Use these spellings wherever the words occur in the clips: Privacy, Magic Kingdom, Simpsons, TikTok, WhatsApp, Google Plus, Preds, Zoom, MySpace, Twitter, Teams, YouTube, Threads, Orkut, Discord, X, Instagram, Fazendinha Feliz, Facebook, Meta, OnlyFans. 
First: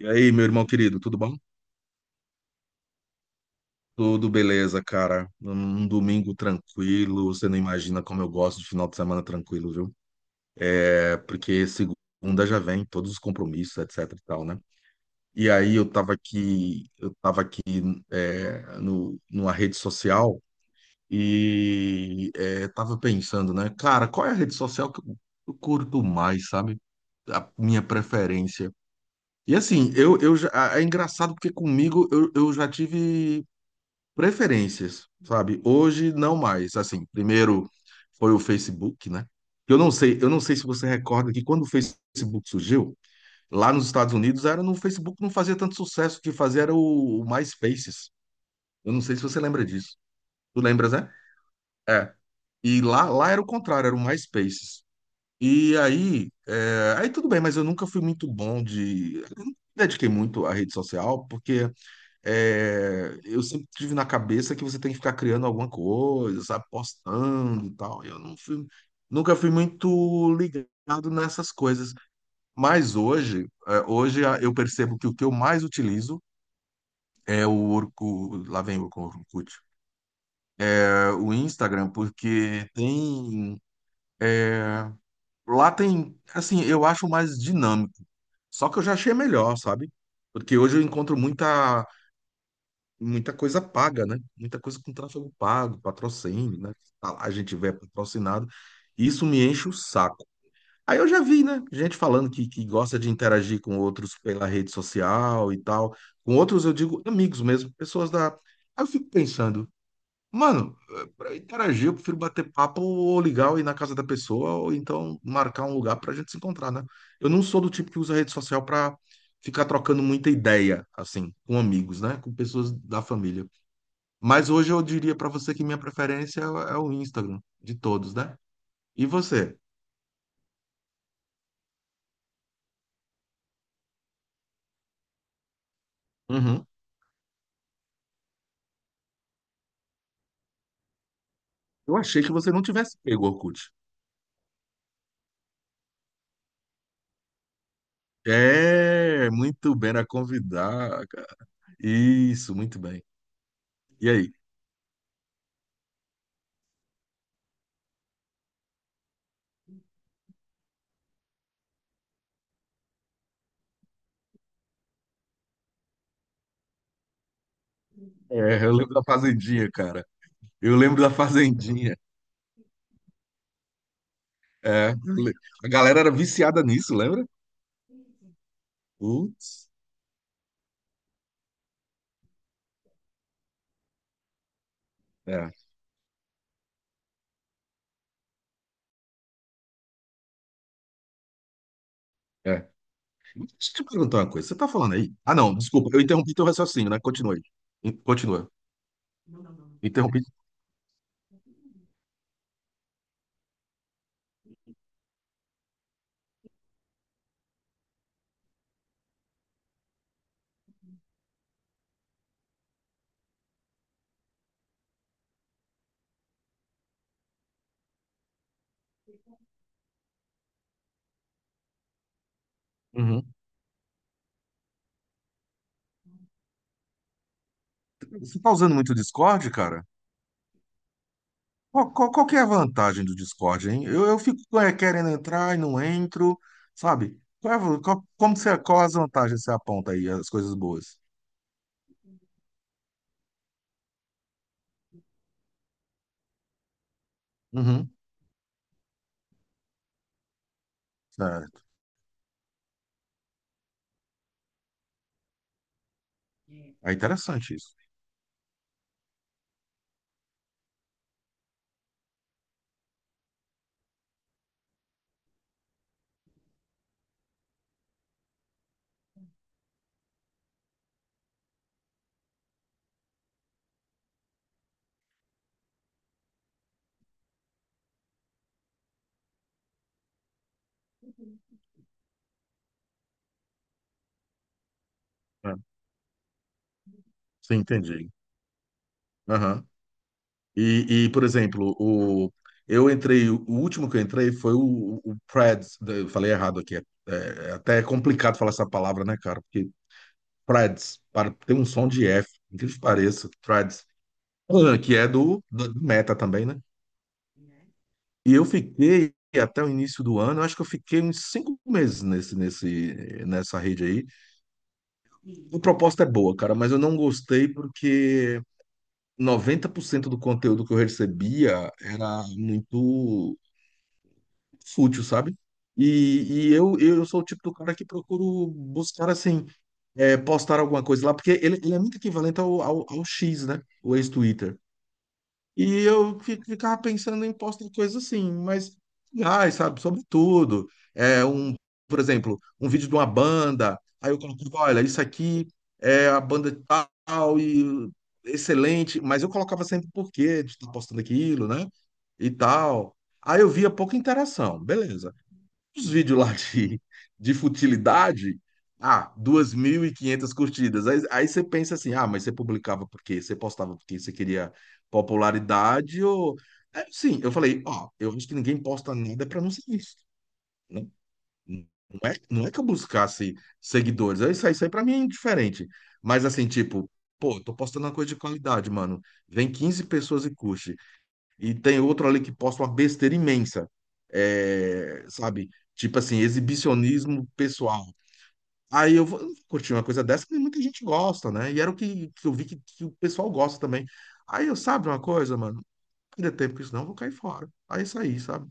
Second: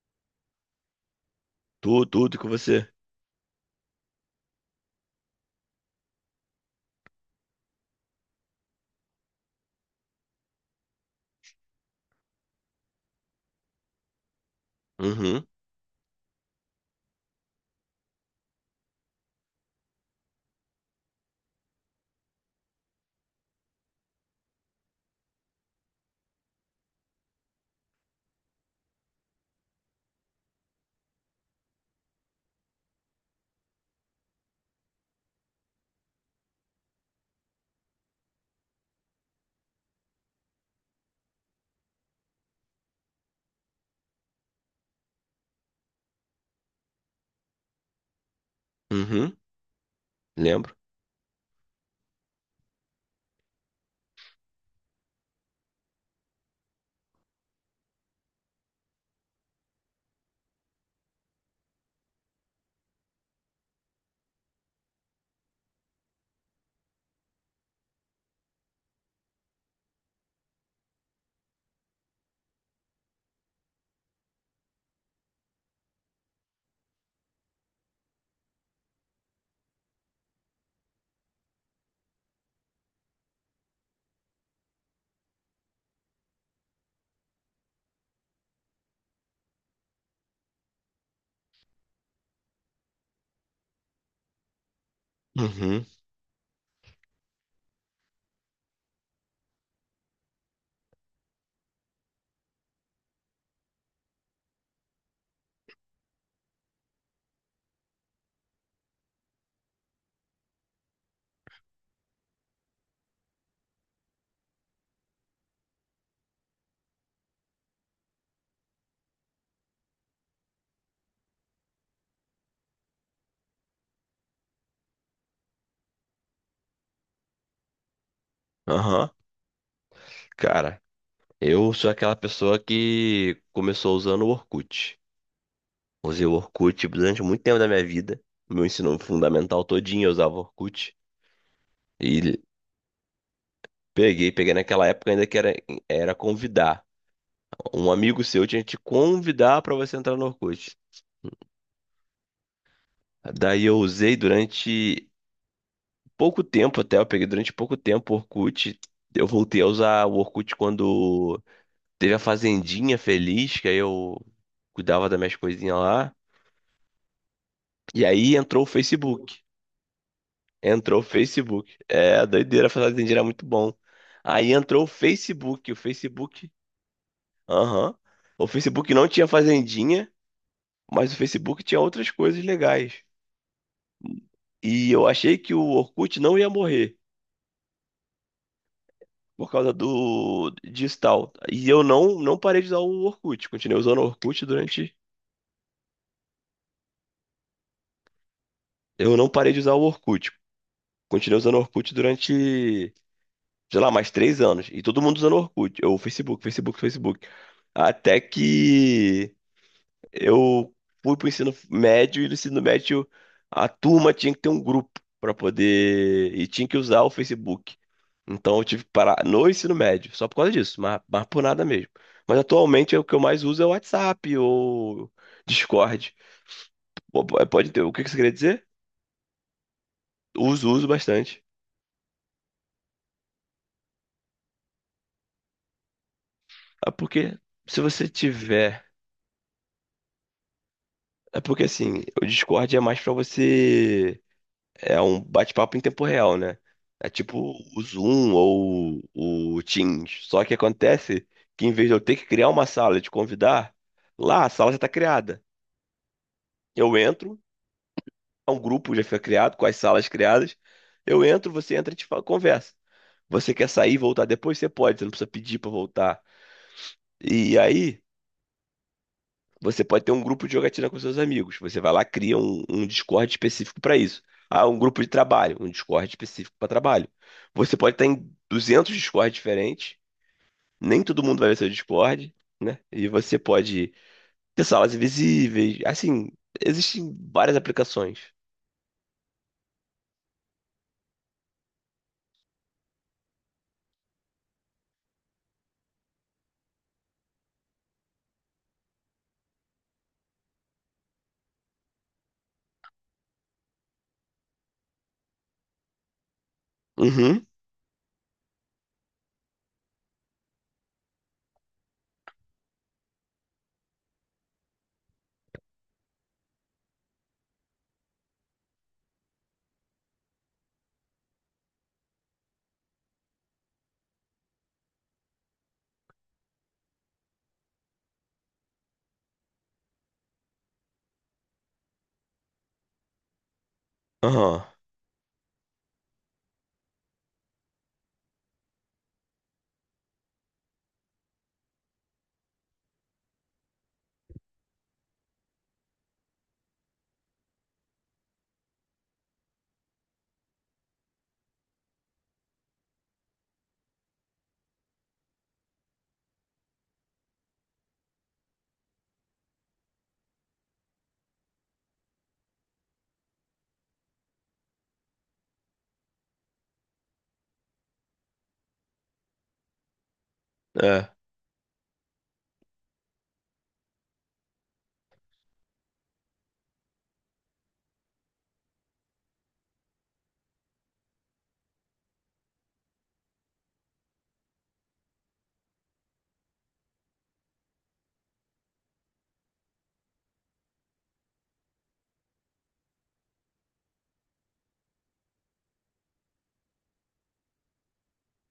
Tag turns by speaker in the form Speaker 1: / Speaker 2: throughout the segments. Speaker 1: E aí, meu irmão querido, tudo bom?
Speaker 2: Tudo, tudo com você.
Speaker 1: Tudo beleza, cara. Um domingo tranquilo. Você não imagina como eu gosto de final de semana tranquilo, viu? É porque segunda já vem todos os compromissos, etc e tal, né?
Speaker 2: Uhum,
Speaker 1: E aí eu tava aqui é, no, numa rede social e tava pensando, né? Cara, qual é a rede social que eu curto mais, sabe? A minha preferência. E assim, é engraçado porque comigo eu já tive preferências, sabe? Hoje não mais. Assim, primeiro foi o Facebook, né? Eu não sei se você recorda que quando o Facebook surgiu, lá nos Estados Unidos era no Facebook não fazia tanto sucesso, o que fazia era o MySpaces. Eu não sei se
Speaker 2: uhum,
Speaker 1: você lembra disso. Tu
Speaker 2: lembro.
Speaker 1: lembras, né? É. E lá era o contrário, era o MySpaces. E aí, aí tudo bem, mas eu nunca fui muito bom de, eu não me dediquei muito à rede social, porque eu sempre tive na cabeça que você tem que ficar criando alguma coisa, sabe, postando e tal. Eu não fui, nunca fui muito ligado nessas coisas. Mas hoje, eu percebo que o que eu mais utilizo é o Orkut, lá vem o Orkut, o Instagram, porque tem é, lá tem, assim, eu acho mais dinâmico. Só que eu já achei melhor, sabe? Porque hoje eu encontro muita muita coisa paga, né? Muita coisa com tráfego pago,
Speaker 2: Uhum,
Speaker 1: patrocínio, né? Tá lá, a gente vê patrocinado. Isso me enche o saco. Aí eu já vi, né? Gente falando que gosta de interagir com outros pela rede social e tal. Com outros, eu digo amigos mesmo, pessoas da. Aí eu fico pensando, mano, para interagir, eu prefiro bater papo ou ligar ou ir na casa da pessoa, ou então marcar um lugar pra gente se encontrar, né? Eu não sou do tipo que usa rede social pra ficar trocando muita ideia, assim, com amigos, né? Com pessoas da família. Mas hoje eu diria para você que minha preferência é o Instagram, de todos, né? E
Speaker 2: aham.
Speaker 1: você?
Speaker 2: Cara, eu sou aquela pessoa que começou usando o Orkut. Usei o
Speaker 1: Uhum.
Speaker 2: Orkut durante muito tempo da minha vida. Meu ensino fundamental todinho eu usava o Orkut.
Speaker 1: Eu achei que
Speaker 2: E
Speaker 1: você não tivesse pego o Orkut.
Speaker 2: peguei naquela época ainda era convidar. Um amigo seu tinha que te
Speaker 1: É,
Speaker 2: convidar
Speaker 1: muito
Speaker 2: pra
Speaker 1: bem
Speaker 2: você
Speaker 1: a
Speaker 2: entrar no Orkut.
Speaker 1: convidar, cara. Isso, muito bem.
Speaker 2: Daí eu
Speaker 1: E
Speaker 2: usei
Speaker 1: aí?
Speaker 2: durante pouco tempo até, eu peguei durante pouco tempo o Orkut. Eu voltei a usar o Orkut quando teve a Fazendinha Feliz, que aí eu cuidava das minhas coisinhas lá. E aí entrou
Speaker 1: É,
Speaker 2: o
Speaker 1: eu lembro da
Speaker 2: Facebook.
Speaker 1: Fazendinha, cara. Eu
Speaker 2: Entrou o
Speaker 1: lembro da
Speaker 2: Facebook.
Speaker 1: Fazendinha.
Speaker 2: É, doideira, a Fazendinha era muito bom. Aí entrou o
Speaker 1: É, eu le- a
Speaker 2: Facebook. O
Speaker 1: galera era
Speaker 2: Facebook.
Speaker 1: viciada nisso, lembra?
Speaker 2: Aham. O Facebook não tinha
Speaker 1: Putz,
Speaker 2: Fazendinha, mas o Facebook tinha outras coisas legais. E eu achei
Speaker 1: é,
Speaker 2: que o Orkut não ia morrer por causa do disso tal. E eu não parei
Speaker 1: é.
Speaker 2: de usar o Orkut.
Speaker 1: Deixa eu
Speaker 2: Continuei
Speaker 1: te
Speaker 2: usando o
Speaker 1: perguntar uma
Speaker 2: Orkut
Speaker 1: coisa. Você tá falando
Speaker 2: durante.
Speaker 1: aí? Ah, não, desculpa, eu interrompi teu raciocínio, né? Continue. Continua.
Speaker 2: Eu não parei de usar o
Speaker 1: Interrompi.
Speaker 2: Orkut. Continuei usando o Orkut durante sei lá, mais 3 anos. E todo mundo usando Orkut, ou Facebook, Facebook, Facebook. Até que eu fui pro ensino médio e no ensino médio a turma tinha que ter um grupo para poder. E tinha que usar o Facebook. Então eu tive que parar no ensino médio, só por causa disso, mas, por nada mesmo. Mas atualmente o que eu
Speaker 1: Uhum.
Speaker 2: mais uso é o WhatsApp ou Discord. Pô, pode ter, o que que você queria
Speaker 1: Você tá
Speaker 2: dizer?
Speaker 1: usando muito o Discord, cara?
Speaker 2: Uso, uso bastante.
Speaker 1: Qual que é a vantagem do Discord, hein? Eu fico querendo entrar e não entro,
Speaker 2: Ah,
Speaker 1: sabe?
Speaker 2: porque
Speaker 1: Qual, é
Speaker 2: se
Speaker 1: a- qual,
Speaker 2: você
Speaker 1: como que você, qual
Speaker 2: tiver
Speaker 1: as vantagens que você aponta aí, as coisas boas?
Speaker 2: é porque assim, o Discord é mais pra você. É um bate-papo em tempo real, né? É tipo o
Speaker 1: Uhum,
Speaker 2: Zoom ou o Teams. Só que acontece
Speaker 1: certo.
Speaker 2: que em vez de eu ter que criar uma sala e te convidar, lá a sala já tá criada.
Speaker 1: É
Speaker 2: Eu entro,
Speaker 1: interessante isso.
Speaker 2: é um grupo já fica criado, com as salas criadas. Eu entro, você entra e a gente conversa. Você quer sair e voltar depois? Você pode, você não precisa pedir pra voltar. E aí. Você pode ter um grupo de jogatina com seus amigos. Você vai lá, cria um Discord específico para isso. Ah, um grupo de trabalho, um Discord específico para trabalho. Você pode estar em 200 Discords diferentes, nem todo mundo vai ver seu Discord, né? E você pode ter salas
Speaker 1: É,
Speaker 2: invisíveis, assim, existem
Speaker 1: sim,
Speaker 2: várias
Speaker 1: entendi.
Speaker 2: aplicações.
Speaker 1: Aham. Por exemplo, eu entrei, o último que eu entrei foi o Preds, né? Eu falei errado aqui, é até complicado falar essa palavra, né, cara? Porque Preds, para, tem um som de F, incrível que pareça, Preds, que é do Meta também, né?
Speaker 2: Uhum,
Speaker 1: E eu fiquei até o início do ano, eu acho que eu fiquei uns 5 meses nessa rede aí. A proposta é boa, cara, mas eu não gostei porque 90% do conteúdo que eu recebia era muito fútil, sabe? Eu sou o tipo do cara que procuro buscar, assim, postar alguma coisa lá, porque ele é muito equivalente ao X, né? O ex-Twitter.
Speaker 2: aham,
Speaker 1: E eu ficava pensando em postos de coisas assim, mas, ai, sabe, sobre tudo. É um, por exemplo, um vídeo de uma banda, aí eu colocava, olha, isso aqui é a banda tal e excelente, mas eu colocava sempre por quê de estar postando aquilo, né? E tal. Aí eu via pouca interação, beleza. Os vídeos lá de futilidade, ah, 2.500 curtidas. Aí você pensa assim, ah, mas você publicava por quê? Você postava porque você queria popularidade ou... É, sim, eu falei, ó, eu acho que ninguém posta nada para não ser visto, né?
Speaker 2: é.
Speaker 1: Não é que eu buscasse seguidores, isso aí pra mim é indiferente. Mas assim, tipo, pô, tô postando uma coisa de qualidade, mano. Vem 15 pessoas e curte e tem outro ali que posta uma besteira imensa, sabe? Tipo assim, exibicionismo pessoal. Aí eu vou curtir uma coisa dessa que muita gente gosta, né? E era o que eu vi que o pessoal gosta também. Aí eu, sabe uma coisa, mano? Não perder tempo com isso, não, eu vou cair fora. Aí saí, sabe?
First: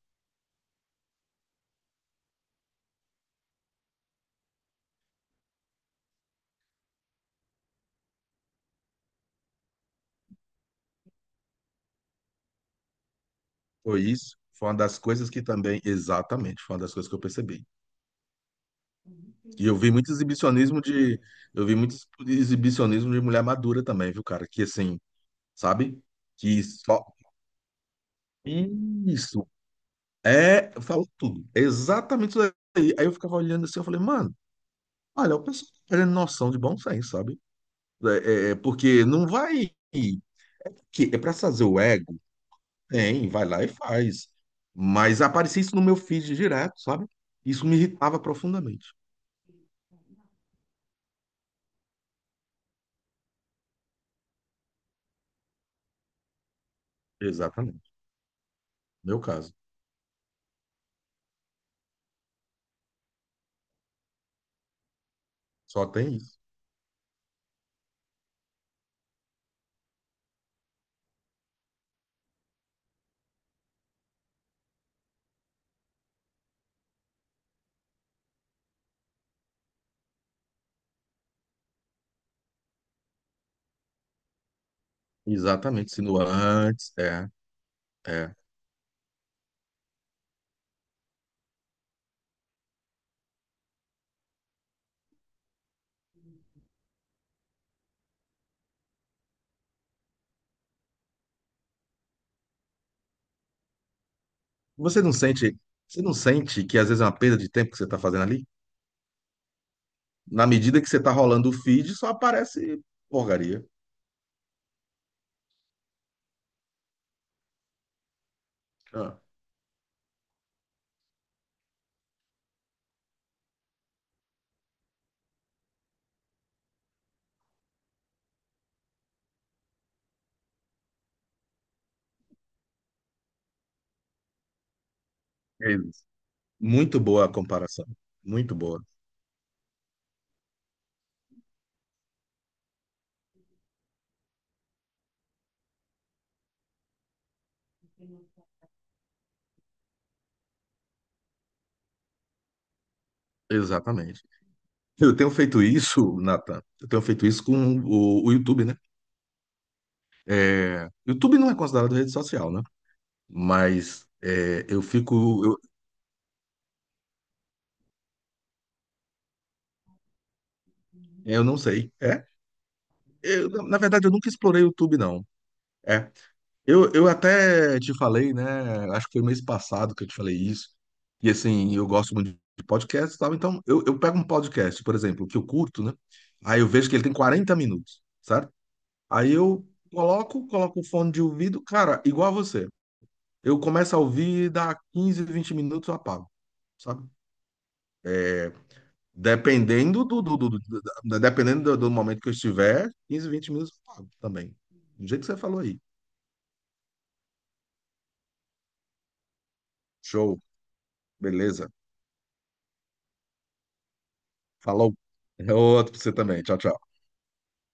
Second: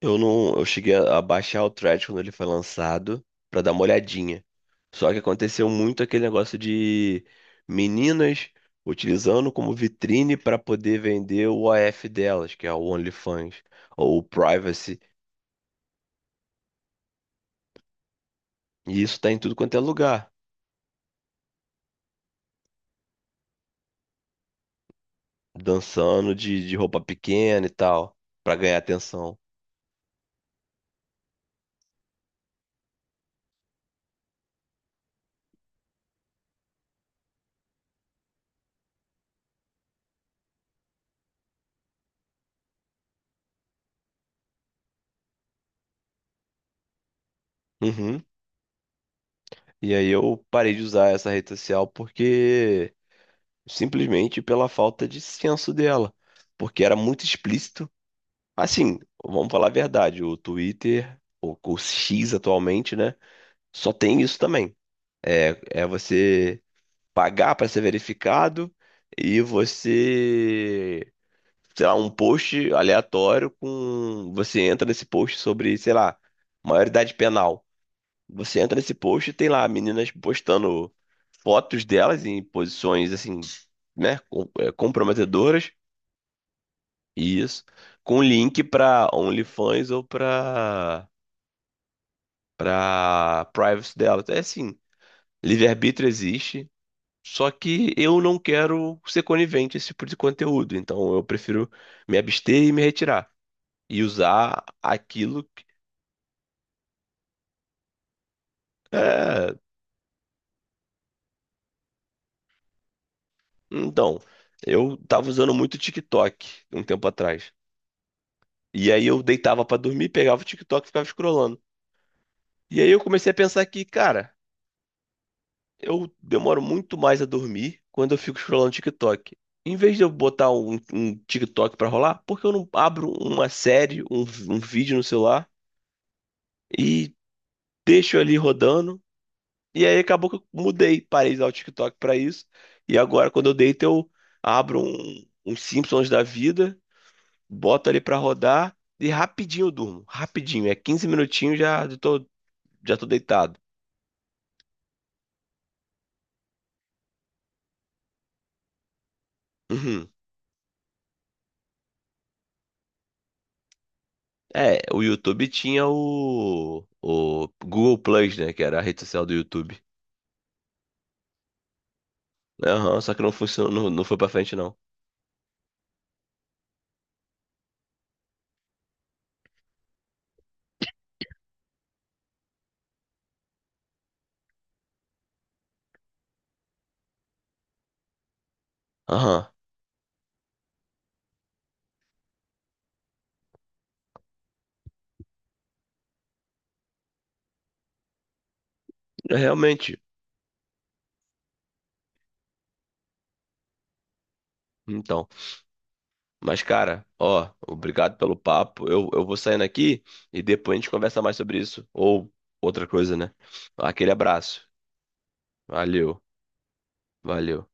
Speaker 2: Eu não, eu cheguei a baixar o thread quando ele foi lançado pra dar uma olhadinha. Só que aconteceu muito aquele negócio de meninas utilizando como vitrine para poder vender o OF delas, que é o OnlyFans
Speaker 1: Foi
Speaker 2: ou o
Speaker 1: isso. Foi uma
Speaker 2: Privacy.
Speaker 1: das coisas que também, exatamente, foi uma das coisas que eu percebi.
Speaker 2: E isso tá em tudo
Speaker 1: E
Speaker 2: quanto
Speaker 1: eu
Speaker 2: é
Speaker 1: vi muito
Speaker 2: lugar,
Speaker 1: exibicionismo de, eu vi muito exibicionismo de mulher madura também, viu, cara? Que assim, sabe?
Speaker 2: dançando
Speaker 1: Que
Speaker 2: de roupa
Speaker 1: só,
Speaker 2: pequena e tal, pra ganhar atenção.
Speaker 1: isso, É, falou tudo. É exatamente isso aí. Aí eu ficava olhando assim, eu falei, mano, olha, o pessoal tá perdendo noção de bom senso, sabe? Porque não vai. Que é pra fazer o ego? Tem, vai lá e faz. Mas aparecia isso no meu feed direto, sabe? Isso me irritava
Speaker 2: Uhum.
Speaker 1: profundamente.
Speaker 2: E aí eu parei de usar essa rede social porque simplesmente pela falta de senso dela, porque era muito explícito.
Speaker 1: Exatamente.
Speaker 2: Assim,
Speaker 1: Meu
Speaker 2: vamos
Speaker 1: caso.
Speaker 2: falar a verdade, o Twitter, o X atualmente, né? Só tem isso também. É é
Speaker 1: Só tem isso.
Speaker 2: você pagar para ser verificado e você, sei lá, um post aleatório com. Você entra nesse post sobre, sei lá, maioridade penal. Você entra nesse post e tem lá meninas postando fotos delas em posições assim, né, é, comprometedoras.
Speaker 1: Exatamente. Sinuantes,
Speaker 2: Isso. Com
Speaker 1: é.
Speaker 2: link para OnlyFans ou para privacy dela. É assim, livre-arbítrio existe, só que eu não quero ser conivente a esse tipo de conteúdo, então eu prefiro me abster e me retirar e usar
Speaker 1: Você não
Speaker 2: aquilo.
Speaker 1: sente, você não sente que às vezes é uma perda de tempo que você tá fazendo ali?
Speaker 2: É,
Speaker 1: Na medida que você tá rolando o feed, só aparece porcaria.
Speaker 2: então, eu tava usando muito TikTok um tempo atrás. E aí
Speaker 1: Ah,
Speaker 2: eu deitava pra dormir, pegava o TikTok e ficava scrollando. E aí eu comecei a pensar que, cara, eu demoro muito mais a dormir quando eu fico scrollando TikTok. Em vez de eu botar um TikTok pra rolar, porque eu não abro uma série, um vídeo no celular
Speaker 1: é isso. Muito
Speaker 2: e
Speaker 1: boa a comparação.
Speaker 2: deixo ali
Speaker 1: Muito boa.
Speaker 2: rodando? E aí acabou que eu mudei, parei de usar o TikTok pra isso. E agora, quando eu deito, eu abro um Simpsons da vida, boto ali pra rodar e rapidinho eu durmo. Rapidinho, é 15 minutinhos já tô deitado.
Speaker 1: Exatamente. Eu tenho feito isso, Nathan. Eu tenho feito isso com o YouTube, né?
Speaker 2: Uhum.
Speaker 1: É, YouTube não é considerado rede social, né? Mas
Speaker 2: É,
Speaker 1: eu
Speaker 2: o
Speaker 1: fico.
Speaker 2: YouTube
Speaker 1: Eu,
Speaker 2: tinha o Google Plus, né? Que era a rede social do YouTube.
Speaker 1: eu não sei. É?
Speaker 2: Aham, só que não
Speaker 1: Eu,
Speaker 2: funcionou,
Speaker 1: na
Speaker 2: não
Speaker 1: verdade, eu
Speaker 2: foi pra
Speaker 1: nunca
Speaker 2: frente,
Speaker 1: explorei o
Speaker 2: não.
Speaker 1: YouTube, não. É. Eu até te falei, né? Acho que foi mês passado que eu te falei isso. E assim, eu gosto muito de podcast e tal. Então, eu pego um podcast, por exemplo, que eu curto, né? Aí eu vejo que ele tem 40 minutos. Certo? Aí
Speaker 2: Aham,
Speaker 1: eu coloco o fone de ouvido, cara, igual a você. Eu começo a ouvir, dá 15, 20 minutos eu apago, sabe? É,
Speaker 2: é, realmente.
Speaker 1: dependendo do momento que eu estiver, 15, 20 minutos eu pago também. Do jeito
Speaker 2: Então,
Speaker 1: que você falou aí.
Speaker 2: mas cara, ó, obrigado pelo papo. Eu vou saindo aqui
Speaker 1: Show,
Speaker 2: e depois a gente conversa mais sobre
Speaker 1: beleza.
Speaker 2: isso. Ou outra coisa, né? Aquele abraço.
Speaker 1: Falou. É outro pra você
Speaker 2: Valeu,
Speaker 1: também. Tchau, tchau.
Speaker 2: valeu.